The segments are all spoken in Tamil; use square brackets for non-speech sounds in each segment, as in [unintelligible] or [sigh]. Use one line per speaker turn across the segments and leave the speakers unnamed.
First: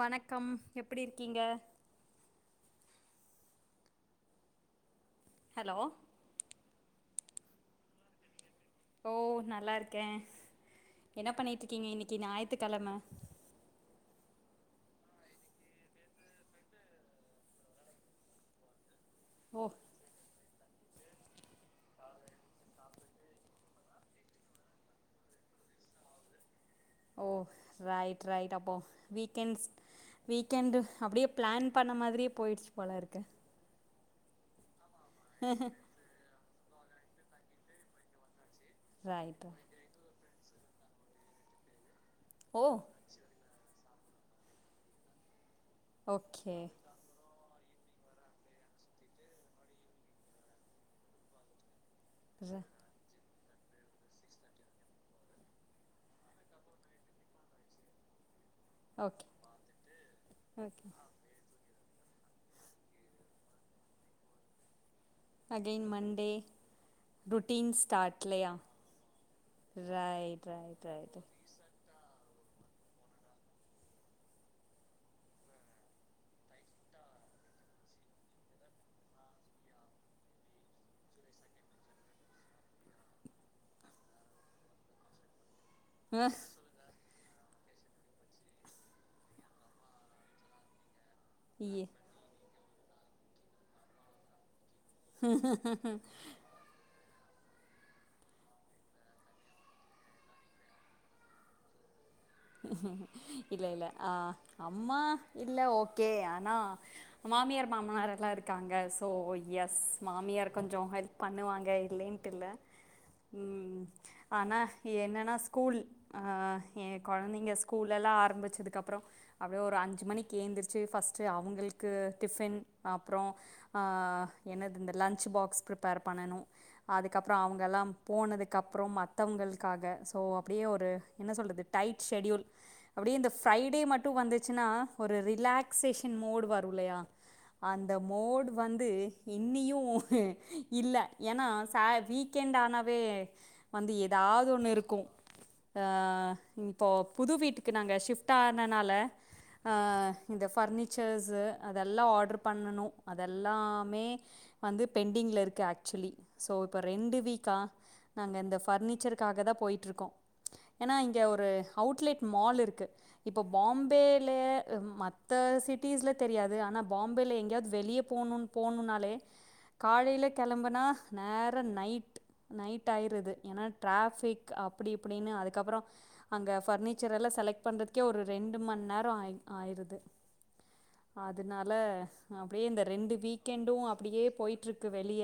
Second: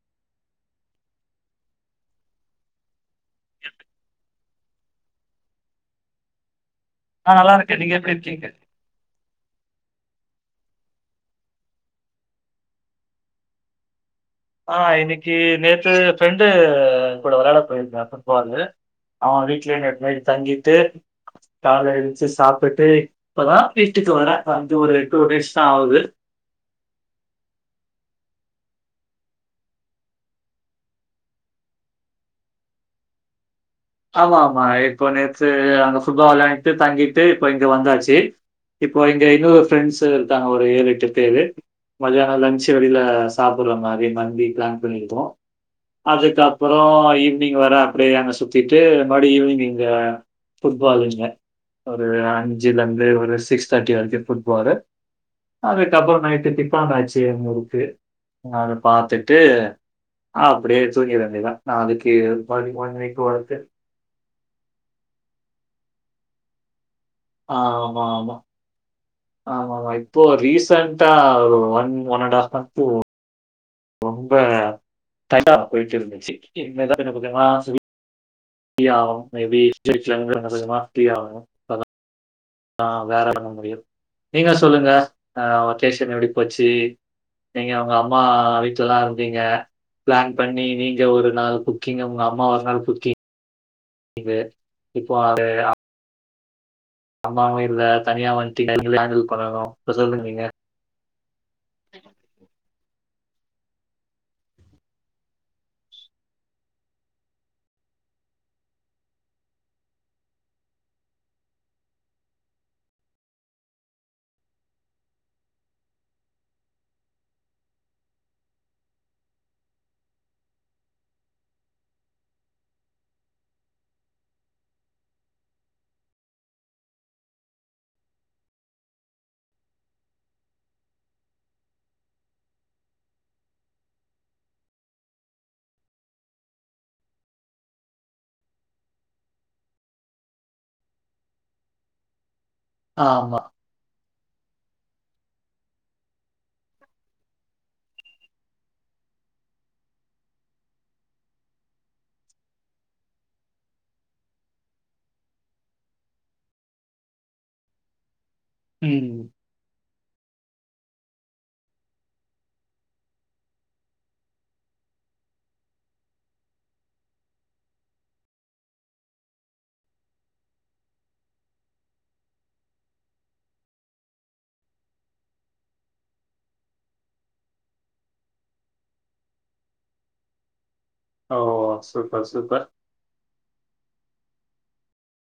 வணக்கம் எப்டி இருக்கீங்க ஹலோ
நா நல்லாருக்கே நீங்க எப்டி இருக்கீங்க
ஓ நல்லா இருக்கே என்ன பண்ணிட்ருக்கீங்க இன்னைக்கு ஞாயித்துக்கெழம
ஆ இன்னைக்கு நேத்து ஃப்ரெண்டு கூட வெளாட போயிருந்தே ஃபுட்பாலு அவ
ஓ
வீட்லே நேத்தி நைட் தங்கிட்டு கால்ல எந்திச்சு சாப்ட்டுட்டு இப்பதா வீட்டுக்கு வரே வந்து ஒரு டூ டேஸ் தா ஆவுது
ஓ ரைட் ரைட் அப்போ வீக்கேன்ஸ் வீக்கெண்டு அப்டியே பிளான் பண்ண மாதிரியே போயிடுச்சு போலருக்கு
ஆமா ஆமா இப்ப நேத்து அங்க ஃபுட்பால் வெளயான்ட்டு தங்கிட்டு இப்ப இங்க வந்தாச்சு இப்போ இங்க
ரைட்
இன்னு ஃப்ரெண்ட்ஸ் இருக்காங்க ஒரு ஏழு எட்டு பேரு மதியானோ
ஓ
லன்ஞ்சு வெளில ச சாப்புர்ற மாரி மந்தி பிளான் பண்ணிருக்கோ
ஓகே
அதுக்கப்பறோ நீங்க வர அப்டே அங்க சுத்திட்டு மறுபடி ஈவினிங் இங்க ஃபுட்பாலு இங்க ஒரு
ர
அஞ்சுலந்து ஒரு சிக்ஸ் தேட்டி வரிக்கு ஃபுட்பாலு அதுக்கப்புறோ நைட்டு டிஃபன் ஆச்சி முறுக்கு. அத
ஓகே
பாத்துட்டு அப்பிடியே
ஓகே
தூங்கிர வேண்டிதா. நா அதுக்கு one one week worth
again Monday routine ஸ்டார்ட்லையா?
ஆமா ஆமா இப்போ ரீசன்டா ஒரு one one and half month ரொம்ப தடா போய்ட்டு இருந்துச்சி என்னத கொஞ்ச கொஞ்சமா ஸ்வீ ஃபியாவு மே பி [unintelligible] கொஞ்ச கொஞ்சமா ஃப்ரி ஆவு. ஆ வேற பண்ண முடியும். நீங்க சொல்லுங்க அ வக்கேஷன் எப்டி போச்சி? நீங்க உங்க அம்மா வீட்லல்லா இருந்தீங்க பிளான் பண்ணி நீங்க ஒரு நாள்
ஆ
குக்கிங்கு உங்க அம்மா ஒர் நாள் குக்கி ங்கு அம்மாவு இல்ல தனியா வந்ட்டு நீங்ள ஹேண்டில் பண்ணணு இப்ப சொல்லுங் நீங்க
இல்ல இல்ல ஆ அம்மா இல்ல ஓகே ஆனா மாமியார் மாமனார் எல்லா இருக்காங்க சோ எஸ் மாமியார் கொஞ்சோ ஹெல் பண்ணுவாங்க இல்லைன்ட்டு இல்ல. ம் ஆனா என்னனா ஸ்கூல் ஆ எ கொழந்தைங்க ஸ்கூல்லெல்லா ஆரம்பிச்சதுக்கப்புறோ அப்டே ஒரு அஞ்சு மணிக்கு ஏந்திரிச்சு ஃபஸ்ட்டு அவுங்களுக்கு டிஃபின் அப்புறோ ஆ என்னது இந்த லன்ச் பாக்ஸ் பிரிப்பேர் பண்ணனு. அதுக்கப்புறோ அவுங்கல்லாம் போனதுக்கப்புறம் மத்தவங்கள்க்காக சோ அப்பிடியே ஒரு என்ன சொல்றது டைட் ஷெட்யூல் அப்டியே இந்த ஃப்ரைடே மட்டு வந்துச்சுன்னா ஒரு ரிலாக்சேஷன் மோடு வரு இல்லையா? அந்த மோடு வந்து இன்னியு இல்ல ஏன்னா ச வீ க்கெண்டுஆனாவே
ஆமா.
வந்து எதாவது ஒண்ணு இருக்கு. அ இப்போ புது வீட்டுக்கு நாங்க ஷிஃப்ட் ஆனனால ஆ இந்த ஃபர்னிச்சர்ஸு அதெல்லா ஆட்ரு பண்ணணு அதல்லாமே வந்து பெண்டிங்ல இருக்கு ஆக்சுவலி சோ இப்ப ரெண்டு வீக்கா நாங்க இந்த
ம்.
ஃபர்னிச்சர்க்காக தா போயிட்ருக்கோ ஏனா இங்க ஒரு அவுட்லெட் மால் இருக்கு. இப்போ பாம்பேல அ மத்த சிட்டிஸ்ல தெரியாது ஆனா பாம்பேல எங்கேயாது வெளிய போணுன் போணுன்னாலே காலைல கெளம்புனா நேரா நைட் நைட் ஆயிருது ஏனா டிராஃபிக் அப்பிடி இப்பிடினு அதுக்கப்புறோ அங்க ஃபர்னிச்சர் எல்லா செலக் பண்றதுக்கே ஒரு ரெண்டு மண் நேரோ ஆய் ஆயிருது.
ஓ!
அதுனால
சூப்பர், சூப்பர்.
அப்டியே இந்த ரெண்டு வீ க்கெண்டு அப்பிடியே போய்ட்ருக்கு வெளிய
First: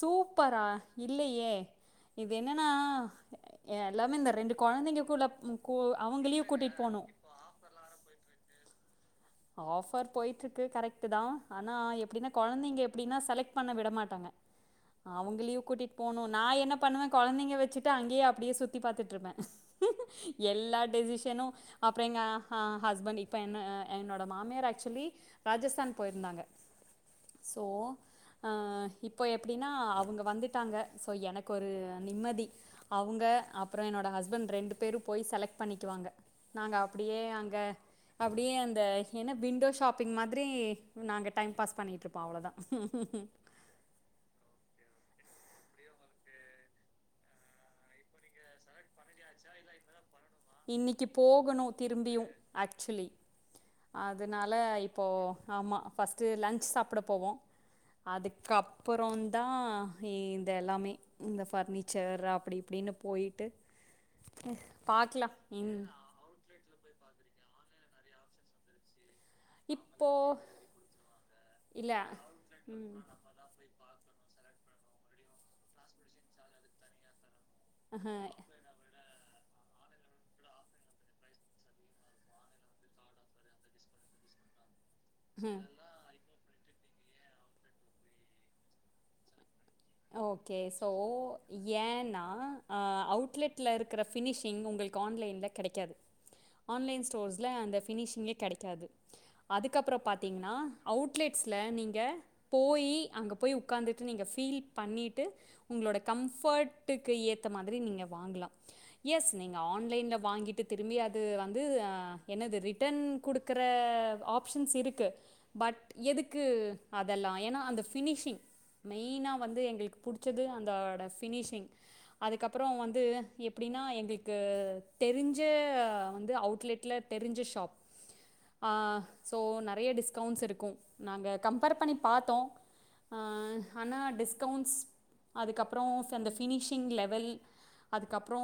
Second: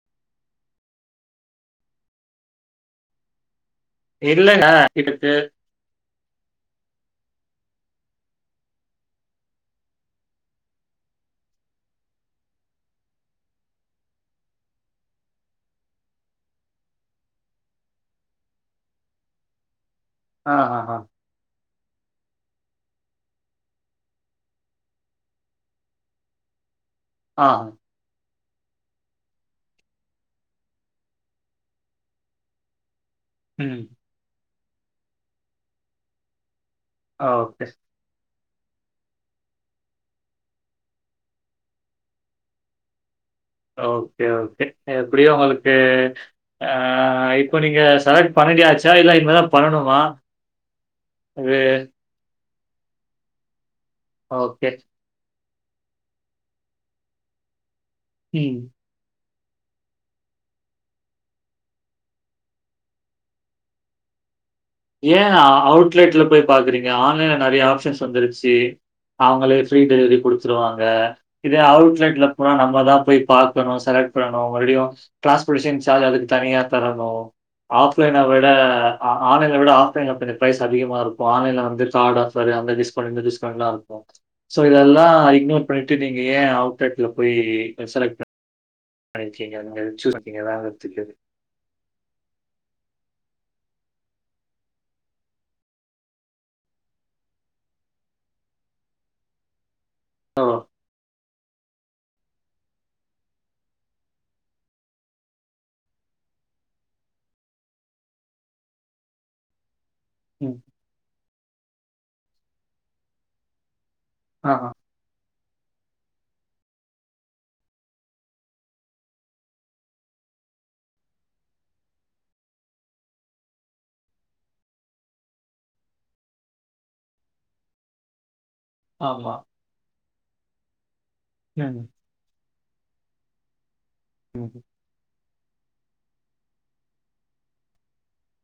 சூப்பரா இல்லையே. இது என்னனா அ எல்லாமே இந்த ரெண்டு
இல்லங்க
கொழந்தைங்க
இதுக்கு
கு அவுங்களையு கூட்டிட் போணு. ஆஃபர் போய்ட்ருக்கு கரெக்டு தா ஆனா எப்பிடினா கொழந்தைங்க எப்பிடினா செலக்ட் பண்ண விட மாட்டாங்க. அவுங்களயு கூட்டிட் போணு நா என்ன பண்ணுவே கொழந்தைங்க வெச்சிட்டு அங்கியே அப்டியே சுத்தி பாத்துட்ருப்பே.
ஆ, ஆ,
எல்லா
ஆ,
டெசிஷனு அப்புற எங்க ஹ ஹஸ்பண்ட் இப்ப என்ன என்னோட மாமியார் ஆக்சுவலி ராஜஸ்தான் போயிருந்தாங்க.
ஆ.
சோ அ இப்போ எப்டின்னா அவுங்க வந்துட்டாங்க சோ எனக்கு ஒரு நிம்மதி. அவுங்க அப்புற
ம்.
என்னோட ஹஸ்பண்ட் ரெண்டு பேரு போய் செலக் பண்ணிக்குவாங்க. நாங்க அப்டியே அங்க
ஓகே.
அப்டியே அ த என்ன விண்டோ ஷாப்பிங் மாதிரி நாங்க டைம் பாஸ் பண்ணிகிட்டுருப்போ அவ்ளோதா
ஓகே ஓகே எப்படி உங்களுக்கு ஆஹ் இப்ப நீங்க செலக்ட் பண்ணிண்டியாச்சு
இன்னைக்கு
இது
போகணு திரும்பியும் ஆக்சுலி அதனால
ஓகே.
இப்போ ஆமா ஃபர்ஸ்ட்டு லன்ச் சாப்ட போவோ
ம்.
அதுக்கப் புறோ தா இதல்லாமே இந்த ஃபர்னிச்சர் அப்டி இப்டின்னு போயிட்டு
ஏன்
பாக்கலாம் ம்
அவுட்லெட்ல போய் பாக்குறீங்க ஆன்லைன்ல நெறைய ஆப்ஷன்ஸ் வந்துருச்சி அவங்களே ஃப்ரீ
இப்போ
டெலிவரி குடுத்துருவாங்க இதே
இல்ல
அவுட்லெட்ல போனா நம்மதா போய் பாக் கணு செலக்ட் பண்ணணு மறுடியும் டிரான்ஸ்போடேஷன் சார்ஜ் அதுக்கு தனியா தரணு ஆஃப்லைன விட ஆ ஆன்லைன் இதவிட ஆஃப்லைன்ல கொஞ்சோ பிரரைஸ் அதிகமா இருக்கு ஆன்லைன்ல வந்து கார்டு ஆபர் அந்த டிஸ்கவுண்ட் இந்த டிஸ்கவுண்ட்லா இருக்கும் சோ இதல்லா
ம்
இக்னோர் பண்ணிட்டு நீங்க ஏன் அவுட்லெட்ல போய் செலக்ட் பண் பண்ணிருகீங்க நீங்கள்
ஓகே சோ ஏன்னா அவுட்லெட்ல இருக்கற ஃபினிஷிங் உங்களுக்கு ஆன்லைன்ல கெடைக்காது ஆன்லைன் ஸ்டோர்ஸ்ல அந்த பினிஷிங்கே கெடைக்காது அதுக்கப்புறம்
ஓ!
பார்த்தீங்கனா அவுட்லெட்ஸ்ல நீங்க போயி அங்க போய் உக்கார்ந்துட்டு நீங்க ஃபீல் பண்ணிட்டு உங்களோட கம்போர்ட்டுக்கு ஏத்த மாதிரி நீங்க வாங்கலா எஸ் நீங்க ஆன்லைன்ல
ம்.
வாங்கிட்டு திரும்பி அது வந்து என்னது ரிட்டர்ன் குடுக்கற
ஆஹா.
ஆப்ஷன்ஸ் இருக்கு பட் எதுக்கு அதல்லா ஏன்னா அந்த ஃபினிஷிங் மெய்னா வந்து எங்களுக்கு புடிச்சது அந்தோட ஃபினிஷிங் அதுக்கப்புறம் வந்து எப்டின்னா எங்களுக்கு தெரிஞ்சே வந்து அவுட்லெட்ல தெரிஞ்ச ஷாப்
ஆ
ஆஹ் ஸோ நிறைய டிஸ்கவுண்ட்ஸ் இருக்கு நாங்க கம்பேர்
ம்.
பண்ணி பாத்தோ ஆனா
ம்.
டிஸ்கவுண்ட்ஸ் அதுக்கப்றோ அந்த ஃபினிஷிங் லெவல் அதுக்கப்றோ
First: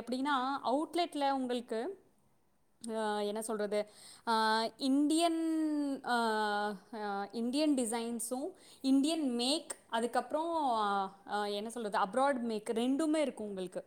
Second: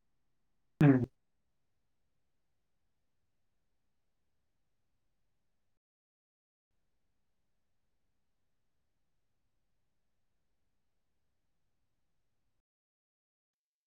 எப்டின்னா
ம்.
அவுட்லெட்ல உங்களுக்கு என்ன சொல்றது ஆஹ் இண்டியன் ஆஹ் இண்டியன் டிசைன்ஸு இண்டியன் மேக் அதுக்கப் ப்றோ ஆ என்ன சொல்றது அப்ராட் மேக் ரெண்டுமே இருக்கு உங்களுக்கு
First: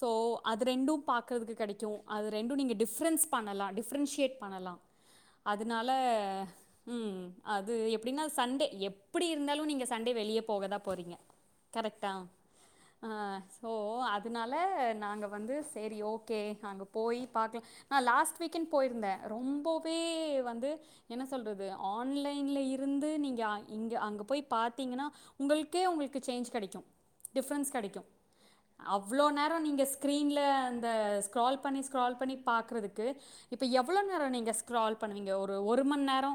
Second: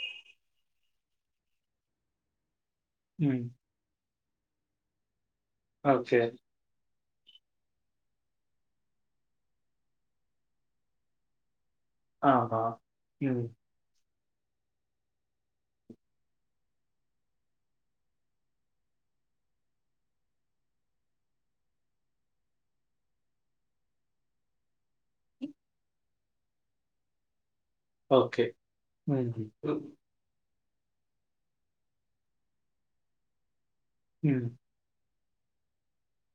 ஸோ அது ரெண்டு பாக்கறதுக்கு கெடைக்கு அது ரெண்டு நீங்க டிஃப் ரன்ஸ்
ம்.
பண்ணலா டிப்ரென்ஷியேட் பண்ணலா அதுனால ம் அது எப்டினா சண்டே எப்டி இருந்தாலு நீங்க சண்டே வெளியே போகதா போறீங்க கரெக்ட்டா ஓ அதனால நாங்க வந்து செரி ஓகே அங்க போய் பாக்கலா நா லாஸ்ட் வீக்கென் போயிருந்தே ரொம்பவே வந்து என்ன சொல்றது ஆன்லைன்ல இருந்து நீங்க இங்க அங்க போய் பாத்தீங்கனா உங்களுக்கே உங்களுக்கு சேஞ்ச் கெடைக்கு டிஃப்பரன்ஸ் கெடைக்கு
ஓகே.
அவ்ளோ
ம்ஹ்ம்.
நேரோ நீங்க ஸ்க்ரீனல அந்த ஸ்க்ரால் பண்ணி ஸ்க்ரால் பண்ணி பாக்கறதுக்கு இப்போ எவ்வளோ நேரோ நீங்க
ம்.
ஸ்கரால் பண்ணுவீங்க ஒரு ஒரு மண் நேரோ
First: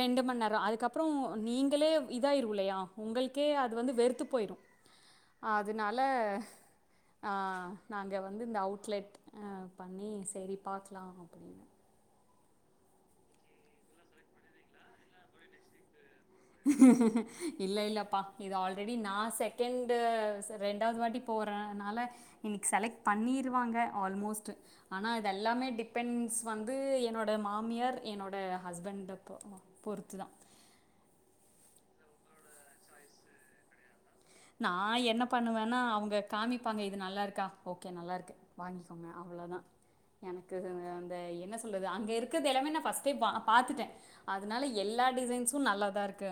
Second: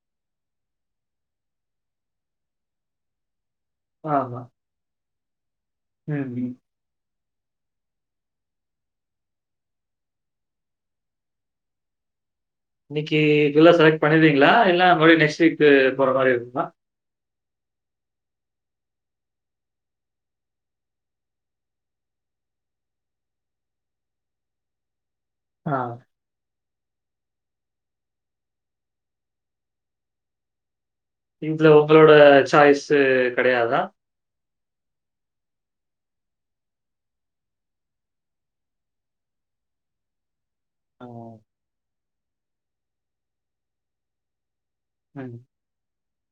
ரெண்டு மண் நேரோ அதுக்கப்புறம் நீங்களே இ தா ஆயிருன்லயா உங்கள்கே அது வந்து வெறுத்து
ஆமா.
போயிரும் அதுனால
ம்ஹ்ம்.
ஆன் நாங்க வந்து இந்த அவுட்லெட் ஆ பண்ணி செரி பாக்கலாம் அப்டின்னு
இன்னைக்கி புல்லா செலக்ட் பண்ணிருவிங்களா இல்ல மறுபடி நெக்ஸ்ட் வீக்கு போற மாரி இருக்குமா
இல்ல இல்லப்பா இது ஆல்ரெடி நா செகண்டு செ ரெண்டாவது வாட்டி போறனால இன்னிக் செலக்ட் பண்ணிருவாங்க ஆல்மோஸ்ட் ஆனா இதெல்லாமே
ஆ.
டிபெண்ட்ஸ் வந்து என்னோட மாமியார் என்னோட ஹஸ்பண்ட பொ பொறுத்து தா
இஞ்ச ஒங்களோட சாய்ஸ்சு கெடயாதா?
நா என்ன பண்ணுவன்னா அவங்க காமிப்பாங்க இது நல்லா இருக்கா ஓகே நல்லாருக்கு வாங்கிக்கோங்க அவ்ளோதா எனக்கு
ஆ.
அந்த என்ன சொல்றது அங்க இருக்கது எல்லாமே நா ஃபஸ்ட்டே பா பாத்துட்டேன் அதுனால எல்லா
ம்.
டிசைன்சும் நல்லா தா இருக்கு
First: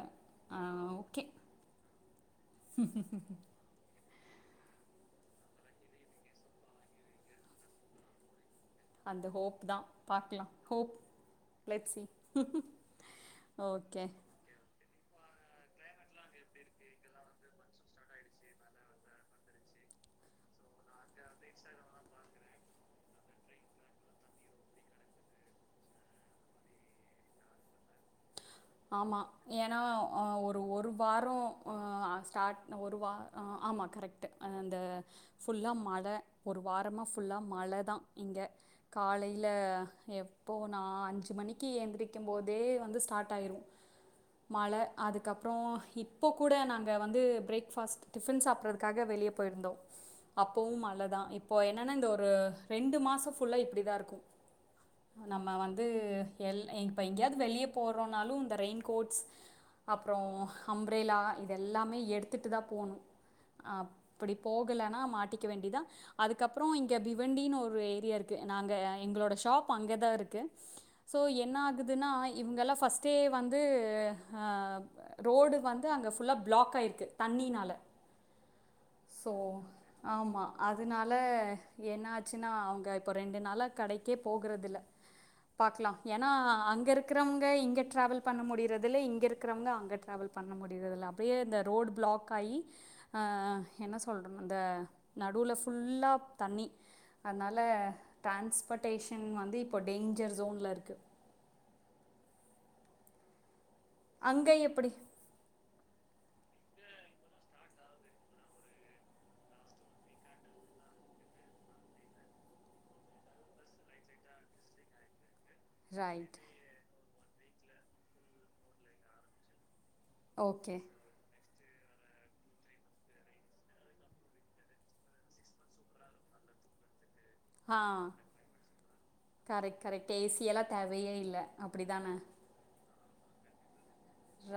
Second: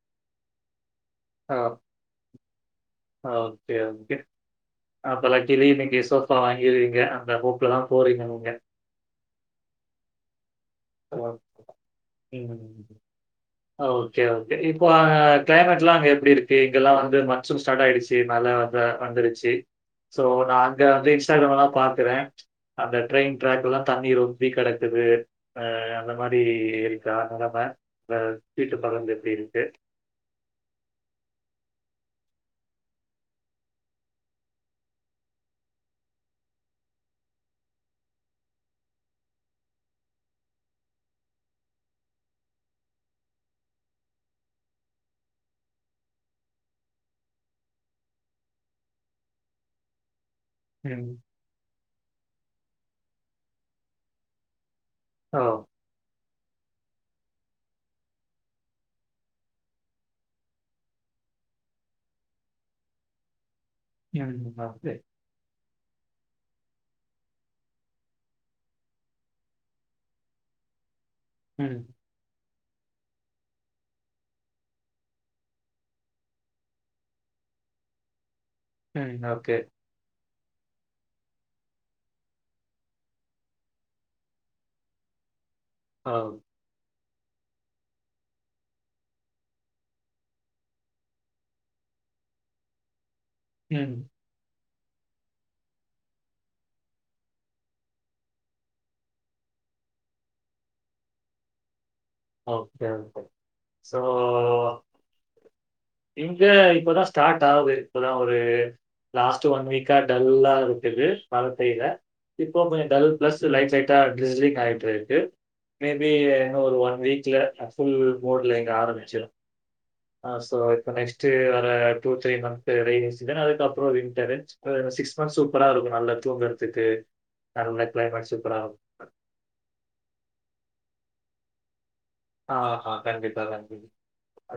ஆ ஓகே
அ அ ஓகே ஓகே அப்பலா கிளி இன்னிக்கு சோஃபா வாங்கிருவிங்க அந்த ஹோப்ல தான் போறிங்க நீங்க
அந்த ஹோப் தா பாக்லாம் ஹோப் லெட் சி
ம்.
ஓகே
இப்போ க்ளைமேட்லா அங்க எப்டி இருக்கு இங்கெல்லா வந்து மன்சூன் ஸ்டார்ட் ஆயிடுச்சு மழ வந்த வந்துருச்சு சோ நான் அங்க ந்து இன்ஸ்டாகிராம்லாம் பாக்குறேன் அந்த ட்ரெயின் ட்ராக்லா தண்ணி ரொம்பி கெடக்குது அ அந்த மாரி இருக்கா நிலமை இந்த வீட்டு பக்கம்
ஆமா.
எப்டி இருக்கு
ஏன்னா, அ ஒரு ஒரு வாரோ அன் ஸ்டார்ட் ஒரு வா அ ஆமா கரெக்ட்டு அந்த ஃபுல்லா மழ ஒரு வாரமா ஃபுல்லா மழதான் இங்க காலையில எப்போ நா அஞ்சு மணிக்கி எந்திரிக்கும் போதே வந்து ஸ் டாட் ஆயிரும் மழ அதுக்கப்றோ இப்ப கூட நாங்க வந்து பிரேக்ஃபாஸ்ட் டிஃபன் சாப்பிட்றதுக்காக வெளிய போயிருந்தோம்
[inaudible]
அப்பவும்
ம்.
மழதா இப்போ என்னன்னா இந்த ஒரு ரெண்டு மாசம் ஃபுல்லா இப்டிதா இருக்கும்
ஓ!
நம்ம வந்து எல் இப்ப எங்கேயாவது வெளிய போறோம்னாலு இந்த ரெயின் கோட்ஸ் அப்றோ அம்ரெல்லா இதெல்லாமே எடுத்துட்டு தா போணும் அப் டி
ம். ஓகே.
போகலனா மாட்டிக்க வேண்டிதா அதுக்கப்றம் இங்க பிவண்டினு ஒரு ஏரியா இருக்கு நாங்க எங்களோட ஷாப் அங்க தா இருக்கு சோ என்ன
ம்.
ஆகுதுன்னா இவங்கல்லா ஃபஸ்ட்டே வந்து ரோடு வந்து அங்க ஃபுல்லா ப்ளாக் ஆயிருக்கு தண்ணினால
[inaudible]
சோ
ஓகே.
ஆமா அதுனால என்ன ஆச்சுன்னா அவங்க இப்போ ரெண்டு நாளா கடைக்கே போகுறதுல்ல
[inaudible]
பாக்லா
ஓ!
ஏனா அங்க இருக் க்றவங்க இங்க ட்ரெவல் பண்ண முடியறதுல்ல இங்க இருக்குறவங்க அங்க ட்ரெவல் பண்ண முடியறதுல்ல டியே இந்த ரோடு ப்ளாக் ஆயி அ
ம்.
என்ன சொல் அந்த நடுவுல ஃபுல்லா தண்ணி அதுனால ட்ரான்ஸ்பர்டேஷன் வந்து இப்போ டேஞ்சர் ஜோன்ல இருக்கு
ஓகே ஒகே சோ
அங்க எப்படி?
இங்க இப்பதா ஸ்டார்ட் ஆவுது இப்பதா ஒரு லாஸ்ட் ஒன் வீக்கா டல்லா இருக்குது மழை பெய்ல இப்போ கொஞ்சோ டல் பிளஸ் லைட் சைட்டா ட்ரிஸ்லிங் ஆயிட்டுருக்கு மேபி
ரைட்.
இன்னு ஒரு ஒன் வீக்ல ஃபுல் மோட்ல இங்க ஆரம்பிச்சிரு ஆ சோ
ஓகே.
இப்ப நெக்ஸ்ட் வர two, three month rainy season அதுக்கப்றோ வின்டர் எ சிக்ஸ் மந்த்ஸ் சூப்பரா இருக்கு நல்லா தூங்கறதுக்கு
ஆ.
நல்ல கிளைமேட் சூப்பரா இருக்கு
கரெக்ட் கரெக்ட் ஏ சி எல்லா தேவயே இல்ல அப்டிதான
ஆஹா கண்டிப்பா கண்டி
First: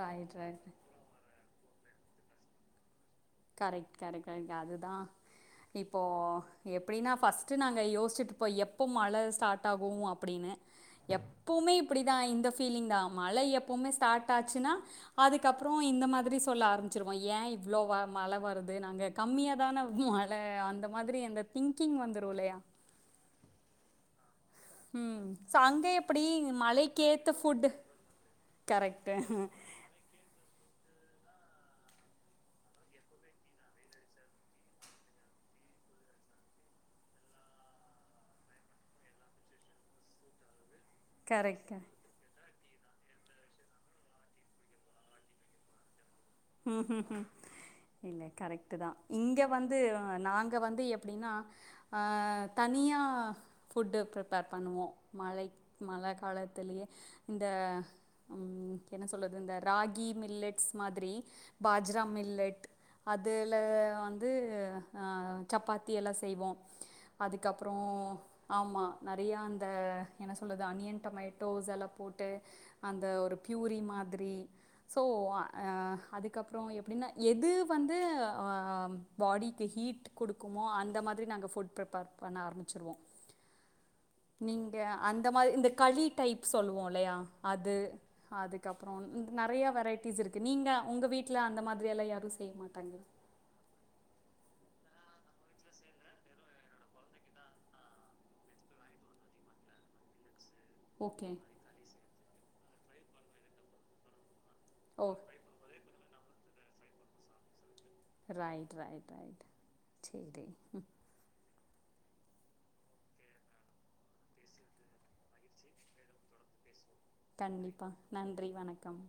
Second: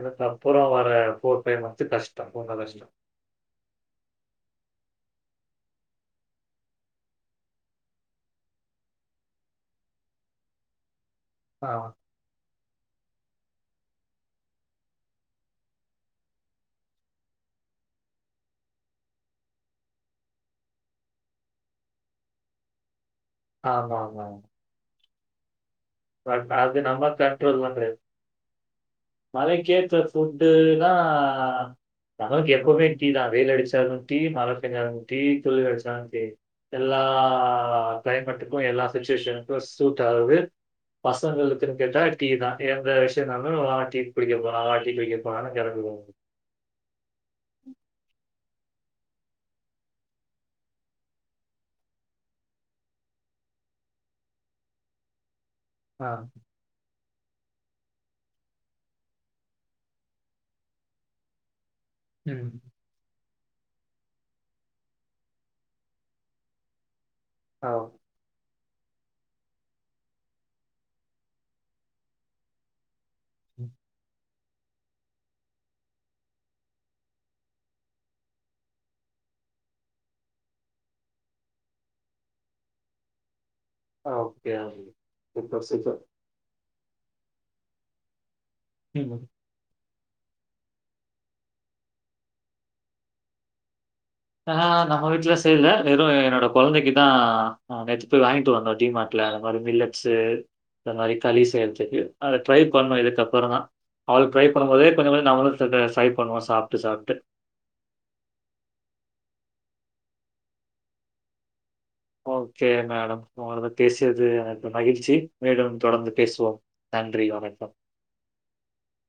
ரைட் ரைட்
வர போட் டைம் வந்து கஷ்டோ பூங் அதர்ஸ் இந்தா
கரெக்ட் கரெக்ட் கரெக் அதுதா இப்போ எப்டின்னா ஃபர்ஸ்ட்டு நாங்க யோசிசுட்டுப்போ எப்ப மழை ஸ்டார்ட் ஆகு அப்டின்னு
ஆ,
எப்புமே
ஆமா.
இப்படிதா இந்த ஃபீலிங்தா மழை எப்புமே ஸ்டார்ட் ஆச்சுன்னா அதுக்கப்பறோ இந்த மாதிரி சொல்ல ஆரம்பிச்சிருவோ ஏன் இவ்ளோ மழை வருது நாங்க கம்மியாதான மழை அந்த மாதிரி அந்த திங்கிங் வந்துரு இல்லயா
ஆமாமாங்
ம் ஸோ அங்க எப்டி
அது
மழைக்கு
நம்ம
ஏத்த
கண்ட்ரோல்
ஃபுட்டு
பண்றது.
கரெக்ட்டு
ஃபுட்டுனா நமக்கு எப்புமே டீதா வெயில் அடிச்சாலு டீ மழை பேஞ்சாலு டீ குளிர் அடிச்சாலு டீ எல்லா கிளைமேட்டுக்கு எல்லா சுச்சுவேஷனுக்கு சூட் ஆகுது பசங்களுக்குன்னு
கரெக்ட்
கேட்டா டீதா எந்த விஷ்யோனாலு டீ குடிக்க போலாமா டீ குடிக்க போனாலு கிளம்பிடுவோ
ம் ஹும் ஹும் இல்ல கரெக்ட்டுதா இங்க வந்து நாங்க வந்து எப்டினா ஆ தனியா ஃபுட்டு ப்ரிப்பேர் பண்ணுவோ மழை
ஆ.
மழை கால த்துலயே இந்த ம் என்ன சொல்து இந்த ராகி மில்லட்ஸ் மாதிரி பாஜ்ரா
ம்.
மில்லட் அதுல வந்து சப்பாத்தி எல்லா செய்வோ
ஆ.
அதுக்கப்பறோ ஆமா நெறயா அந்த என்ன சொல்லது அனியன் டொமேட்டோஸ் எல்லா போட்டு அந்த ஒரு பியூரி மாதிரி சோ அ அதுக்கப்றோ எப்டின்னா எது வந்து பாடிக்கு ஹீட் குடுக்குமோ அந்த மாதிரி நாங்க ஃபுட்டு பிரிப்பேர் பண்ண ஆரபிச்சிருவோ
ஓகே,
நீங்க
ஓகே.
அந்த மாரி
சூப்பர்,
இந்த
சூப்பர்.
களி டைப் சொல்லுவோ இல்லயா அது அதுக்கப்றோ
ம்.
நெறயா வெரைட்டீஸ் இருக்கு நீங்க உங்க வீட்டில அந்த மாதிரியெல்லா யாரு செய்ய மாட்டாங்ளா
ஆஹ நம்ம வீட்ல செய்ல வெறு என்னோட கொழந்தைக்குதா நேத்து போய் வாங்கிட்டு வந்தோ டிமார்ட் ல அந்த மாரி மில்லட்ஸு இந்த மாரி
ஓகே
களி செய்யறதுக்கு அத ட்ரை பண்ணணு இதுக்குப்பறந்தா அவள்க்கு ட்ரை பண்ணும்போதே
ஓ
கொஞ்சோ கொஞ்சோ நம்மளு ட்ரை பண்ணுவோ சாப்ட்டு சாப்ட்டு
ரைட் ரைட் ரைட் சேரி ம்
ஓகே மேடம் உங்களோடது பேசியது எனக்கு மகிழ்ச்சி மீண்டும் தொடர்ந்து பேசுவோம் நன்றி, வணக்கம்.
கண்டிப்பா நன்றி வணக்கம்